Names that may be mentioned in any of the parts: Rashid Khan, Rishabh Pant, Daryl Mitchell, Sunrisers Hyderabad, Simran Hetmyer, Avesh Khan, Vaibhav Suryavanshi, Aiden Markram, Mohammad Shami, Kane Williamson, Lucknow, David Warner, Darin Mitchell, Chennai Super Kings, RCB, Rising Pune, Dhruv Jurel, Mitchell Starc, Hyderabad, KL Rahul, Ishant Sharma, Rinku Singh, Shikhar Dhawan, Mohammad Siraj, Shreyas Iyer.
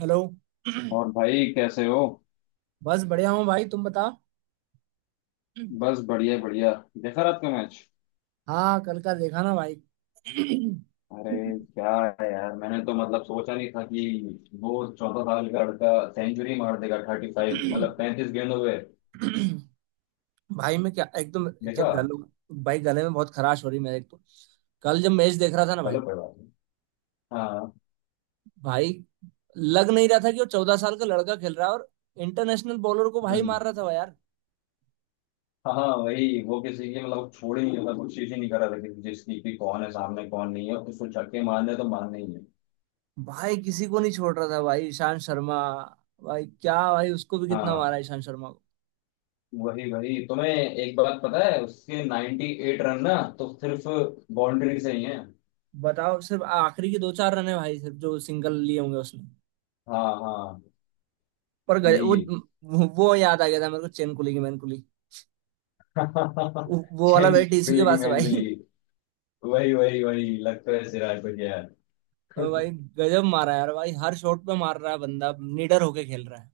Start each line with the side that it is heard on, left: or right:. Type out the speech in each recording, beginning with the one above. right: Hello.
left: और भाई कैसे हो?
right: बस बढ़िया हूँ भाई, तुम बता। हम्म।
left: बस बढ़िया बढ़िया। देखा रात का मैच?
right: हाँ कल का देखा ना भाई।
left: अरे क्या है यार, मैंने तो मतलब सोचा नहीं था कि वो 14 साल का लड़का सेंचुरी मार देगा 35 मतलब 35 गेंदों पे।
right: भाई मैं क्या एकदम क्या
left: देखा?
right: गलों। भाई गले में बहुत खराश हो रही मेरे, एक तो कल जब मैच देख रहा था ना
left: चलो
right: भाई।
left: कोई बात नहीं। हाँ।
right: भाई लग नहीं रहा था कि वो 14 साल का लड़का खेल रहा है, और इंटरनेशनल बॉलर को भाई
left: हम्म,
right: मार रहा था भाई यार।
left: हाँ हाँ, वही वो किसी की मतलब छोड़ ही नहीं, मतलब कोशिश ही नहीं करा था किसी चीज की कि कौन है सामने कौन नहीं है, उसको छक्के मारने तो मारने ही है।
right: भाई किसी को नहीं छोड़ रहा था भाई, ईशांत शर्मा। भाई क्या भाई, उसको भी कितना
left: हाँ
right: मारा ईशांत शर्मा को।
left: वही वही, तुम्हें एक बात पता है उसके 98 रन ना तो सिर्फ बाउंड्री से ही है।
right: बताओ सिर्फ आखिरी के दो चार रन है भाई, सिर्फ जो सिंगल लिए होंगे उसने।
left: हाँ हाँ
right: पर गज,
left: यही है।
right: वो याद आ गया था मेरे को चेन कुली की मैन कुली। वो वाला भाई टीसी के
left: लेकिन
right: पास है
left: मैन
right: भाई।
left: बिली, वही वही वही लगता है सिराज को यार।
right: भाई गजब मारा है यार भाई, हर शॉट पे मार रहा है, बंदा निडर होके खेल रहा है।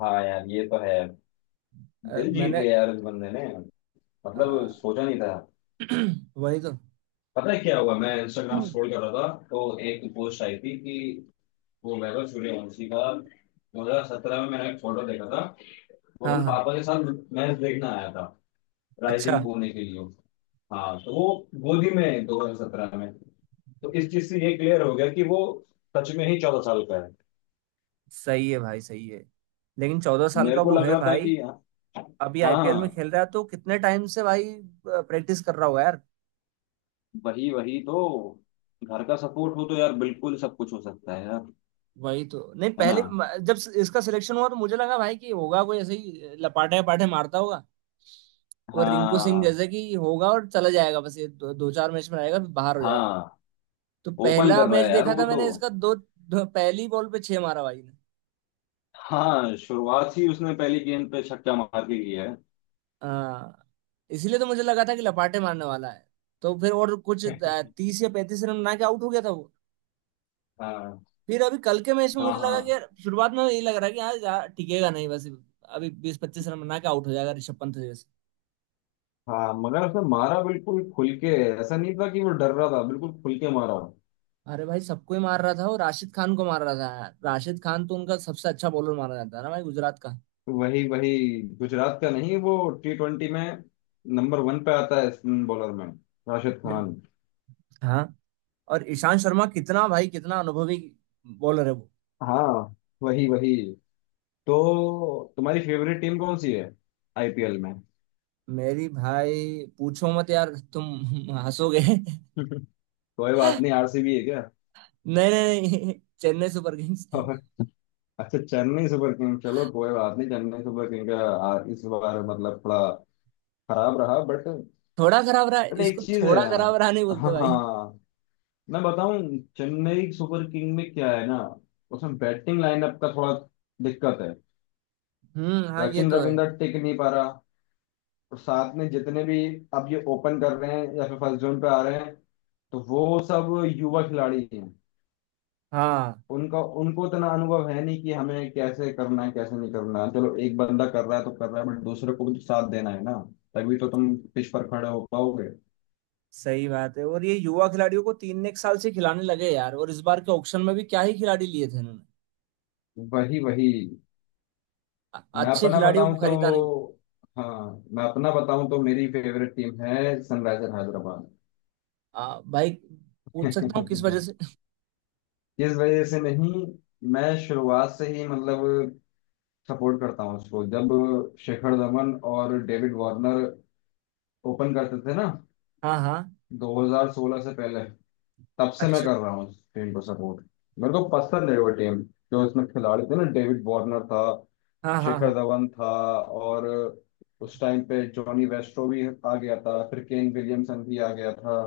left: हाँ यार ये तो है। दिल जीत
right: मैंने
left: गया यार इस बंदे ने,
right: अ,
left: मतलब सोचा नहीं था।
right: वही तो।
left: पता है क्या हुआ, मैं इंस्टाग्राम
right: हम्म।
left: स्क्रॉल कर रहा था तो एक पोस्ट आई थी कि वो वैभव सूर्यवंशी का 2017 में मैंने एक फोटो देखा था। वो
right: हाँ
left: अपने
right: हाँ।
left: पापा के साथ मैच देखने आया था,
right: अच्छा।
left: राइजिंग पुणे के लिए। हाँ तो वो गोदी में है 2017 में। तो इस चीज से ये क्लियर हो गया कि वो सच में ही 14 साल का है।
right: सही है भाई, सही है। लेकिन 14 साल
left: मेरे
right: का
left: को
right: वो
left: लग
right: है
left: रहा था
right: भाई।
left: कि
right: अभी आईपीएल में
left: हाँ
right: खेल रहा है तो कितने टाइम से भाई प्रैक्टिस कर रहा होगा यार।
left: वही वही तो, घर का सपोर्ट हो तो यार बिल्कुल सब कुछ हो सकता है यार।
right: वही तो। नहीं
left: है ना।
right: पहले जब इसका सिलेक्शन हुआ तो मुझे लगा भाई कि होगा कोई ऐसे ही लपाटे पाटे मारता होगा, और रिंकू सिंह
left: हाँ
right: जैसे कि होगा और चला जाएगा, बस ये दो चार मैच में आएगा फिर बाहर हो जाएगा।
left: हाँ।
right: तो
left: ओपन
right: पहला
left: कर रहा
right: मैच
left: है यार
right: देखा
left: वो
right: था
left: तो।
right: मैंने इसका, दो, दो पहली बॉल पे छह मारा भाई ने।
left: हाँ, शुरुआत ही उसने पहली गेंद पे छक्का मार के किया
right: हाँ, इसीलिए तो मुझे लगा था कि लपाटे मारने वाला है। तो फिर और कुछ
left: है।
right: 30 या 35 रन बना के आउट हो गया था वो।
left: हाँ
right: फिर अभी कल के मैच में
left: हाँ
right: मुझे लगा कि
left: हाँ
right: यार शुरुआत में यही लग रहा है कि यार यार टिकेगा नहीं बस, अभी 20 25 रन बना के आउट हो जाएगा ऋषभ पंत जैसे।
left: हाँ, मगर उसने मारा बिल्कुल खुल के। ऐसा नहीं था कि वो डर रहा था, बिल्कुल खुल के मारा।
right: अरे भाई सबको ही मार रहा था वो, राशिद खान को मार रहा था, राशिद खान तो उनका सबसे अच्छा बॉलर माना जाता है ना भाई, गुजरात का।
left: वही वही, गुजरात का नहीं, वो T20 में नंबर वन पे आता है स्पिन बॉलर में, राशिद खान।
right: हाँ। और ईशांत शर्मा कितना भाई, कितना अनुभवी बॉलर है वो।
left: हाँ वही वही। तो तुम्हारी फेवरेट टीम कौन सी है आईपीएल में?
right: मेरी भाई पूछो मत यार, तुम हंसोगे।
left: कोई बात नहीं, आरसीबी है क्या?
right: नहीं नहीं। नहीं। Chennai Super Kings.
left: और अच्छा, चेन्नई सुपर किंग चलो कोई बात नहीं। चेन्नई सुपर किंग का इस बार मतलब थोड़ा खराब रहा बट
right: थोड़ा खराब रहा,
left: बट एक
right: इसको
left: चीज है।
right: थोड़ा खराब रहा नहीं बोलते भाई।
left: हाँ, मैं बताऊं, चेन्नई सुपर किंग में क्या है ना, उसमें बैटिंग लाइनअप का थोड़ा दिक्कत है।
right: हम्म, हाँ ये
left: सचिन
right: तो है।
left: रविंद्र टिक नहीं पा रहा, और साथ में जितने भी अब ये ओपन कर रहे हैं या फिर फर्स्ट जोन पे आ रहे हैं तो वो सब युवा खिलाड़ी हैं।
right: हाँ
left: उनका उनको इतना अनुभव है नहीं कि हमें कैसे करना है कैसे नहीं करना है। चलो एक बंदा कर रहा है तो कर रहा है, बट दूसरे को भी तो साथ देना है ना, तभी तो तुम पिच पर खड़े हो पाओगे।
right: सही बात है, और ये युवा खिलाड़ियों को तीन एक साल से खिलाने लगे यार, और इस बार के ऑक्शन में भी क्या ही खिलाड़ी लिए थे इन्होंने,
left: वही वही। मैं
right: अच्छे
left: अपना
right: खिलाड़ियों
left: बताऊं
right: को खरीदा नहीं।
left: तो, हाँ मैं अपना बताऊं तो मेरी फेवरेट टीम है सनराइजर हैदराबाद।
right: भाई, पूछ सकता हूँ किस वजह से।
left: इस वजह से नहीं, मैं शुरुआत से ही मतलब सपोर्ट करता हूँ उसको जब शिखर धवन और डेविड वार्नर ओपन करते थे ना,
right: हाँ हाँ।
left: 2016 से पहले, तब से मैं
right: अच्छा।
left: कर रहा हूँ इस टीम को सपोर्ट। मेरे को पसंद है वो टीम, जो इसमें खिलाड़ी थे ना, डेविड वार्नर था,
right: हाँ हाँ
left: शिखर
right: हाँ।
left: धवन था, और उस टाइम पे जॉनी वेस्ट्रो भी आ गया था, फिर केन विलियमसन भी आ गया था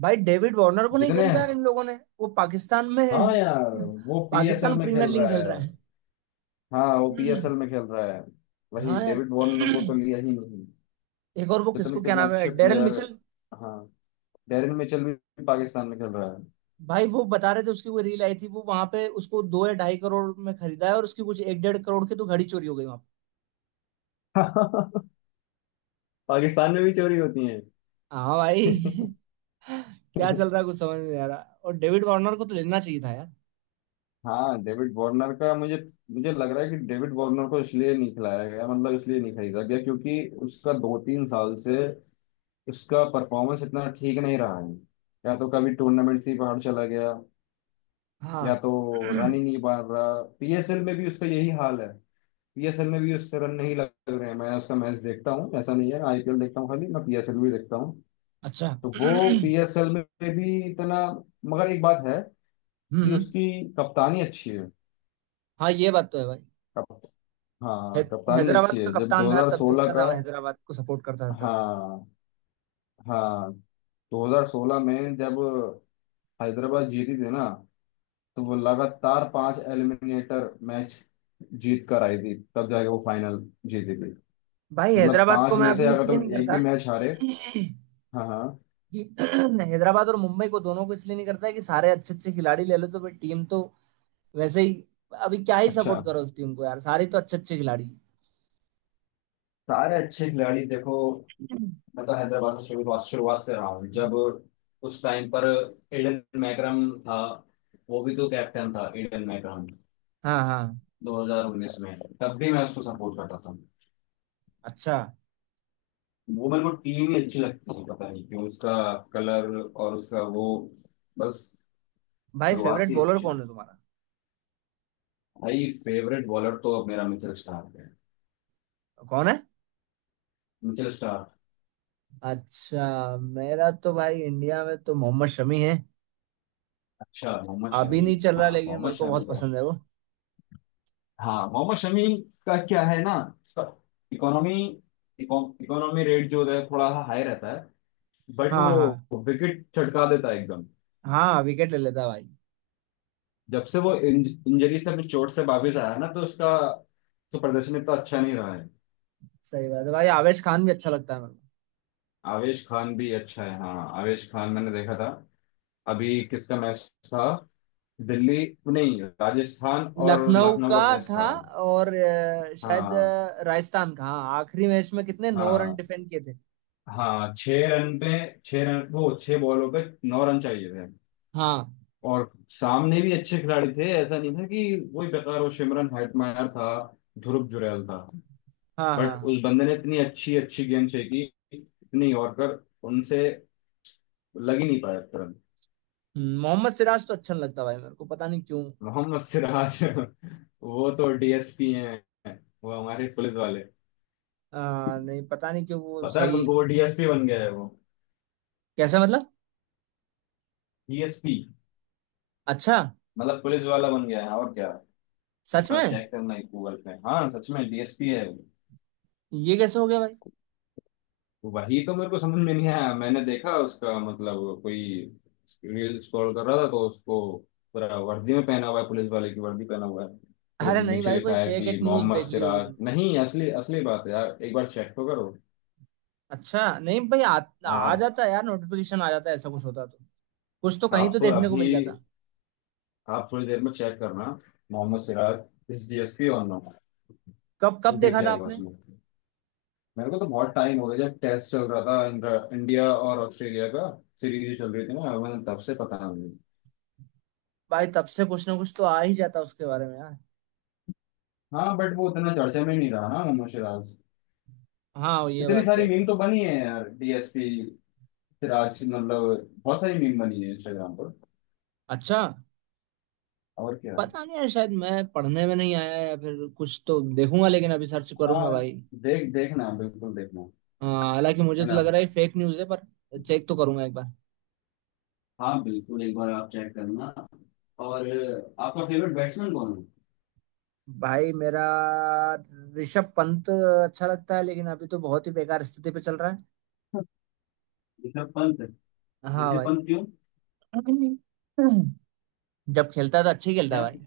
right: भाई डेविड वार्नर को नहीं
left: जितने।
right: खरीदा यार इन लोगों ने। वो पाकिस्तान में।
left: हाँ यार, वो पीएसएल
right: पाकिस्तान
left: में खेल
right: प्रीमियर लीग
left: रहा
right: खेल रहा
left: है।
right: है।
left: हाँ वो पीएसएल
right: हम्म,
left: में खेल रहा है, वही
right: हाँ यार।
left: डेविड वार्नर को तो लिया ही नहीं।
right: एक और वो
left: कितने
right: किसको, क्या
left: कितने
right: नाम है,
left: अच्छे
right: डेरल
left: प्लेयर।
right: मिचल।
left: हाँ, डेरिन मिचेल भी पाकिस्तान में खेल रहा है।
right: भाई वो बता रहे थे उसकी, वो रील आई थी, वो वहां पे उसको दो या ढाई करोड़ में खरीदा है, और उसकी कुछ एक डेढ़ करोड़ की तो घड़ी चोरी हो गई वहां पे।
left: पाकिस्तान में भी चोरी होती है?
right: हाँ भाई। क्या चल रहा है कुछ समझ में नहीं आ रहा। और डेविड वार्नर को तो लेना चाहिए था यार।
left: हाँ डेविड वार्नर का मुझे मुझे लग रहा है कि डेविड वार्नर को इसलिए नहीं खिलाया गया, मतलब इसलिए नहीं खरीदा गया क्योंकि उसका दो तीन साल से, उसका परफॉर्मेंस इतना ठीक नहीं रहा है, या तो कभी टूर्नामेंट से ही बाहर चला गया,
right: हाँ।
left: या तो रन ही नहीं मार रहा। पीएसएल में भी उसका यही हाल है, पीएसएल में भी उससे रन नहीं लग रहे हैं। मैं उसका मैच देखता हूँ, ऐसा नहीं है आईपीएल देखता हूँ खाली, मैं पीएसएल भी देखता हूँ।
right: अच्छा।
left: तो
right: हम्म।
left: वो पीएसएल में भी इतना, मगर एक बात है कि उसकी कप्तानी अच्छी
right: हाँ, ये बात तो है भाई।
left: है।
right: है,
left: हाँ कप्तानी अच्छी
right: हैदराबाद का
left: है, जब
right: कप्तान था तब
left: 2016
right: देखता
left: का,
right: था मैं, हैदराबाद को सपोर्ट करता था तब।
left: हाँ हाँ 2016 में जब हैदराबाद जीती थी ना तो वो लगातार 5 एलिमिनेटर मैच जीत कर आई थी, तब जाके वो फाइनल जीती थी।
right: भाई
left: मतलब
right: हैदराबाद को
left: पांच
right: मैं
left: में से
right: अभी
left: अगर
right: इसलिए
left: तुम
right: नहीं
left: एक
right: करता
left: भी मैच हारे।
right: कि
left: हाँ हाँ।
right: हैदराबाद और मुंबई को, दोनों को इसलिए नहीं करता कि सारे अच्छे अच्छे खिलाड़ी ले लो तो भाई टीम तो वैसे ही। अभी क्या ही
left: अच्छा,
right: सपोर्ट करो उस टीम को यार, सारे तो अच्छे अच्छे खिलाड़ी
left: सारे अच्छे खिलाड़ी देखो।
right: हैं।
left: मतलब हैदराबाद का शुरुआत शुरुआत से रहा हूँ जब उस टाइम पर एडन मैकरम था, वो भी तो कैप्टन था एडन मैकरम,
right: हाँ हाँ।
left: 2019 में, तब भी मैं उसको सपोर्ट करता था।
right: अच्छा।
left: वो मेरे को टीम ही अच्छी लगती है, पता नहीं क्यों, उसका कलर और उसका वो, बस
right: भाई
left: शुरुआत
right: फेवरेट
left: से ही
right: बॉलर
left: अच्छी
right: कौन
left: लगती
right: है तुम्हारा।
left: है। भाई फेवरेट बॉलर तो अब मेरा मिचेल स्टार्क है।
right: कौन है।
left: Mitchell Starc.
right: अच्छा, मेरा तो भाई इंडिया में तो मोहम्मद शमी है।
left: अच्छा मोहम्मद
right: अभी
left: शमी।
right: नहीं चल रहा
left: हाँ
right: लेकिन
left: मोहम्मद
right: मेरे को
left: शमी
right: बहुत
left: का,
right: पसंद है वो।
left: हाँ मोहम्मद शमी का क्या है ना, उसका इकोनॉमी, इकोनॉमी रेट जो है थोड़ा हाई रहता है, बट
right: हाँ हाँ।
left: वो विकेट छटका देता है एकदम।
right: हाँ विकेट ले लेता है भाई।
left: जब से वो इंजरी से, अपनी चोट से वापिस आया ना तो उसका तो प्रदर्शन इतना अच्छा नहीं रहा है।
right: सही बात है भाई, आवेश खान भी अच्छा लगता है मेरे
left: आवेश खान भी अच्छा है, हाँ आवेश खान मैंने देखा था, अभी किसका मैच था, दिल्ली नहीं, राजस्थान
right: को।
left: और
right: लखनऊ का
left: लखनऊ का मैच था।
right: था। और शायद
left: हाँ
right: राजस्थान का, हाँ आखिरी मैच में कितने 9 रन
left: हाँ
right: डिफेंड किए थे।
left: हाँ, 6 रन पे, 6 रन वो, 6 बॉलों पे 9 रन चाहिए थे,
right: हाँ
left: और सामने भी अच्छे खिलाड़ी थे, ऐसा नहीं था कि वही बेकार, वो सिमरन हेटमायर था, ध्रुव जुरैल था,
right: हाँ हाँ।
left: बट
right: हाँ।
left: उस बंदे ने इतनी अच्छी अच्छी गेंद फेंकी, इतनी यॉर्कर उनसे लग ही नहीं पाया तुरंत।
right: मोहम्मद सिराज तो अच्छा नहीं लगता भाई मेरे को, पता नहीं क्यों।
left: मोहम्मद सिराज वो तो डीएसपी हैं, वो हमारे पुलिस वाले।
right: नहीं, पता नहीं क्यों वो
left: पता है
right: सही।
left: तुमको वो डीएसपी बन गया है वो?
right: कैसा मतलब।
left: डीएसपी
right: अच्छा।
left: मतलब पुलिस वाला बन गया है, और क्या। एक
right: सच
left: बार
right: में।
left: चेक करना गूगल पे, हाँ सच में डीएसपी है वो।
right: ये कैसे हो गया भाई।
left: वही तो मेरे को समझ में नहीं आया, मैंने देखा उसका, मतलब कोई रील स्क्रॉल कर रहा था तो उसको, पूरा वर्दी में पहना हुआ है, पुलिस वाले की वर्दी पहना हुआ है, फिर
right: अरे नहीं
left: नीचे
right: भाई, कोई
left: लिखा है
right: फेक एक
left: कि
right: न्यूज
left: मोहम्मद
right: देख ली होगी
left: सिराज,
right: तुमने।
left: नहीं असली असली बात है यार, एक बार चेक तो करो
right: अच्छा नहीं भाई, आ
left: आप।
right: जाता है यार, नोटिफिकेशन आ जाता है, ऐसा कुछ होता तो कुछ तो कहीं तो
left: आप
right: देखने को
left: अभी,
right: मिल जाता।
left: आप थोड़ी देर में चेक करना, मोहम्मद सिराज इस डीएसपी और नो,
right: कब
left: वो
right: कब
left: दिख
right: देखा था
left: जाएगा
right: आपने।
left: उसमें। मेरे को तो बहुत टाइम हो गया, जब टेस्ट चल रहा था इंडिया और ऑस्ट्रेलिया का सीरीज चल रही थी ना, मैं तब से पता नहीं।
right: भाई तब से कुछ ना कुछ तो आ ही जाता उसके बारे में यार।
left: हाँ बट वो उतना चर्चा में नहीं रहा ना मोहम्मद सिराज।
right: हाँ, ये
left: इतनी
right: बात तो है
left: सारी मीम
right: भाई।
left: तो बनी है यार, डीएसपी सिराज, मतलब बहुत सारी मीम बनी है इंस्टाग्राम पर,
right: अच्छा।
left: और क्या।
right: पता नहीं है, शायद मैं पढ़ने में नहीं आया, या फिर कुछ तो देखूंगा लेकिन अभी सर्च करूंगा
left: हाँ
right: भाई।
left: देख, देखना बिल्कुल देखना।
right: हाँ हालांकि मुझे
left: है
right: तो
left: ना।
right: लग रहा है फेक न्यूज़ है, पर चेक तो करूंगा एक बार।
left: हाँ बिल्कुल, एक बार आप चेक करना। और आपका फेवरेट बैट्समैन कौन
right: भाई मेरा ऋषभ पंत अच्छा लगता है, लेकिन अभी तो बहुत ही बेकार स्थिति पे चल रहा है।
left: है? ऋषभ पंत?
right: हाँ
left: ऋषभ
right: भाई।
left: पंत क्यों?
right: जब खेलता है तो अच्छे खेलता है
left: क्या?
right: भाई।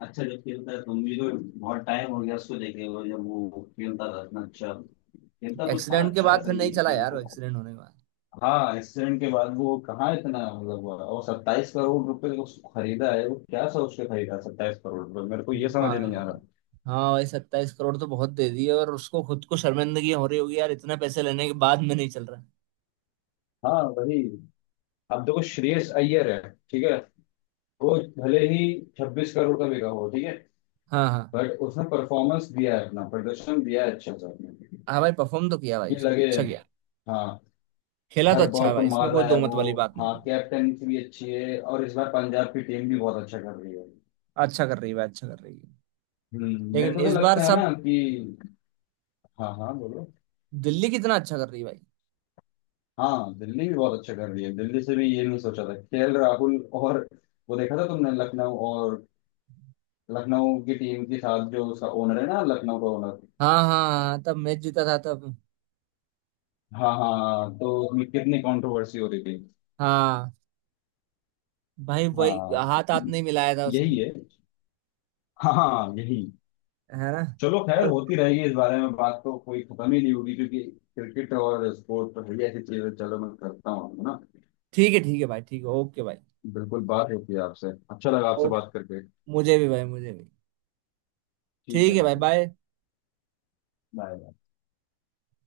left: अच्छा जब खेलता है तो, मुझे तो बहुत टाइम हो गया उसको देखे हुए, जब वो खेलता था इतना अच्छा खेलता तो था
right: एक्सीडेंट के
left: अच्छा,
right: बाद
left: ऐसा
right: फिर
left: ही नहीं
right: नहीं
left: है,
right: चला यार,
left: खेलता
right: वो
left: था।
right: एक्सीडेंट होने के बाद।
left: हाँ एक्सीडेंट के बाद वो कहाँ इतना मतलब हुआ, और 27 करोड़ रुपए को उसको खरीदा है, वो क्या सोच के खरीदा 27 करोड़ रुपए, मेरे को ये समझ
right: भाई
left: नहीं आ रहा।
right: हाँ भाई, 27 करोड़ तो बहुत दे दिए, और उसको खुद को शर्मिंदगी हो रही होगी यार, इतना पैसे लेने के बाद में नहीं चल रहा।
left: हाँ वही, अब देखो श्रेयस अय्यर है, ठीक है, वो भले ही 26 करोड़ का बिका हो ठीक है,
right: हाँ हाँ।
left: बट उसने परफॉर्मेंस दिया है, अपना प्रदर्शन दिया है अच्छा सा अपने,
right: हाँ भाई परफॉर्म तो किया भाई
left: ये
right: उसने,
left: लगे।
right: अच्छा किया।
left: हाँ
right: खेला तो
left: हर
right: अच्छा
left: बॉल
right: है
left: पर
right: भाई, इसमें
left: मार
right: कोई
left: रहा है
right: दो मत
left: वो।
right: वाली बात नहीं
left: हाँ
right: है।
left: कैप्टनसी भी अच्छी है, और इस बार पंजाब की टीम भी बहुत अच्छा कर रही है।
right: अच्छा कर रही है भाई, अच्छा कर रही है।
left: मेरे
right: लेकिन
left: को तो
right: इस बार
left: लगता है ना
right: सब,
left: कि, हाँ हाँ बोलो।
right: दिल्ली कितना अच्छा कर रही है भाई।
left: हाँ दिल्ली भी बहुत अच्छा कर रही है, दिल्ली से भी ये नहीं सोचा था, केएल राहुल और, वो देखा था तुमने लखनऊ और, लखनऊ की टीम के साथ जो उसका ओनर है ना, लखनऊ का ओनर,
right: हाँ हाँ हाँ, तब मैच जीता था तब।
left: हाँ हाँ तो उसमें कितनी कंट्रोवर्सी हो रही थी।
right: हाँ भाई, वही
left: हाँ
right: हाथ हाथ नहीं मिलाया था उसने।
left: यही है, हाँ हाँ, यही।
right: है ना।
left: चलो खैर,
right: और,
left: होती रहेगी, इस बारे में बात तो कोई खत्म ही नहीं होगी, क्योंकि क्रिकेट और स्पोर्ट तो है ही ऐसी चीज, है चलो मैं करता हूँ, है ना।
right: ठीक है भाई, ठीक है, ओके भाई।
left: बिल्कुल, बात होती है आपसे, अच्छा लगा आपसे
right: ओके।
left: बात करके।
right: मुझे भी भाई, मुझे भी।
left: ठीक है
right: ठीक है भाई।
left: भाई,
right: बाय।
left: बाय।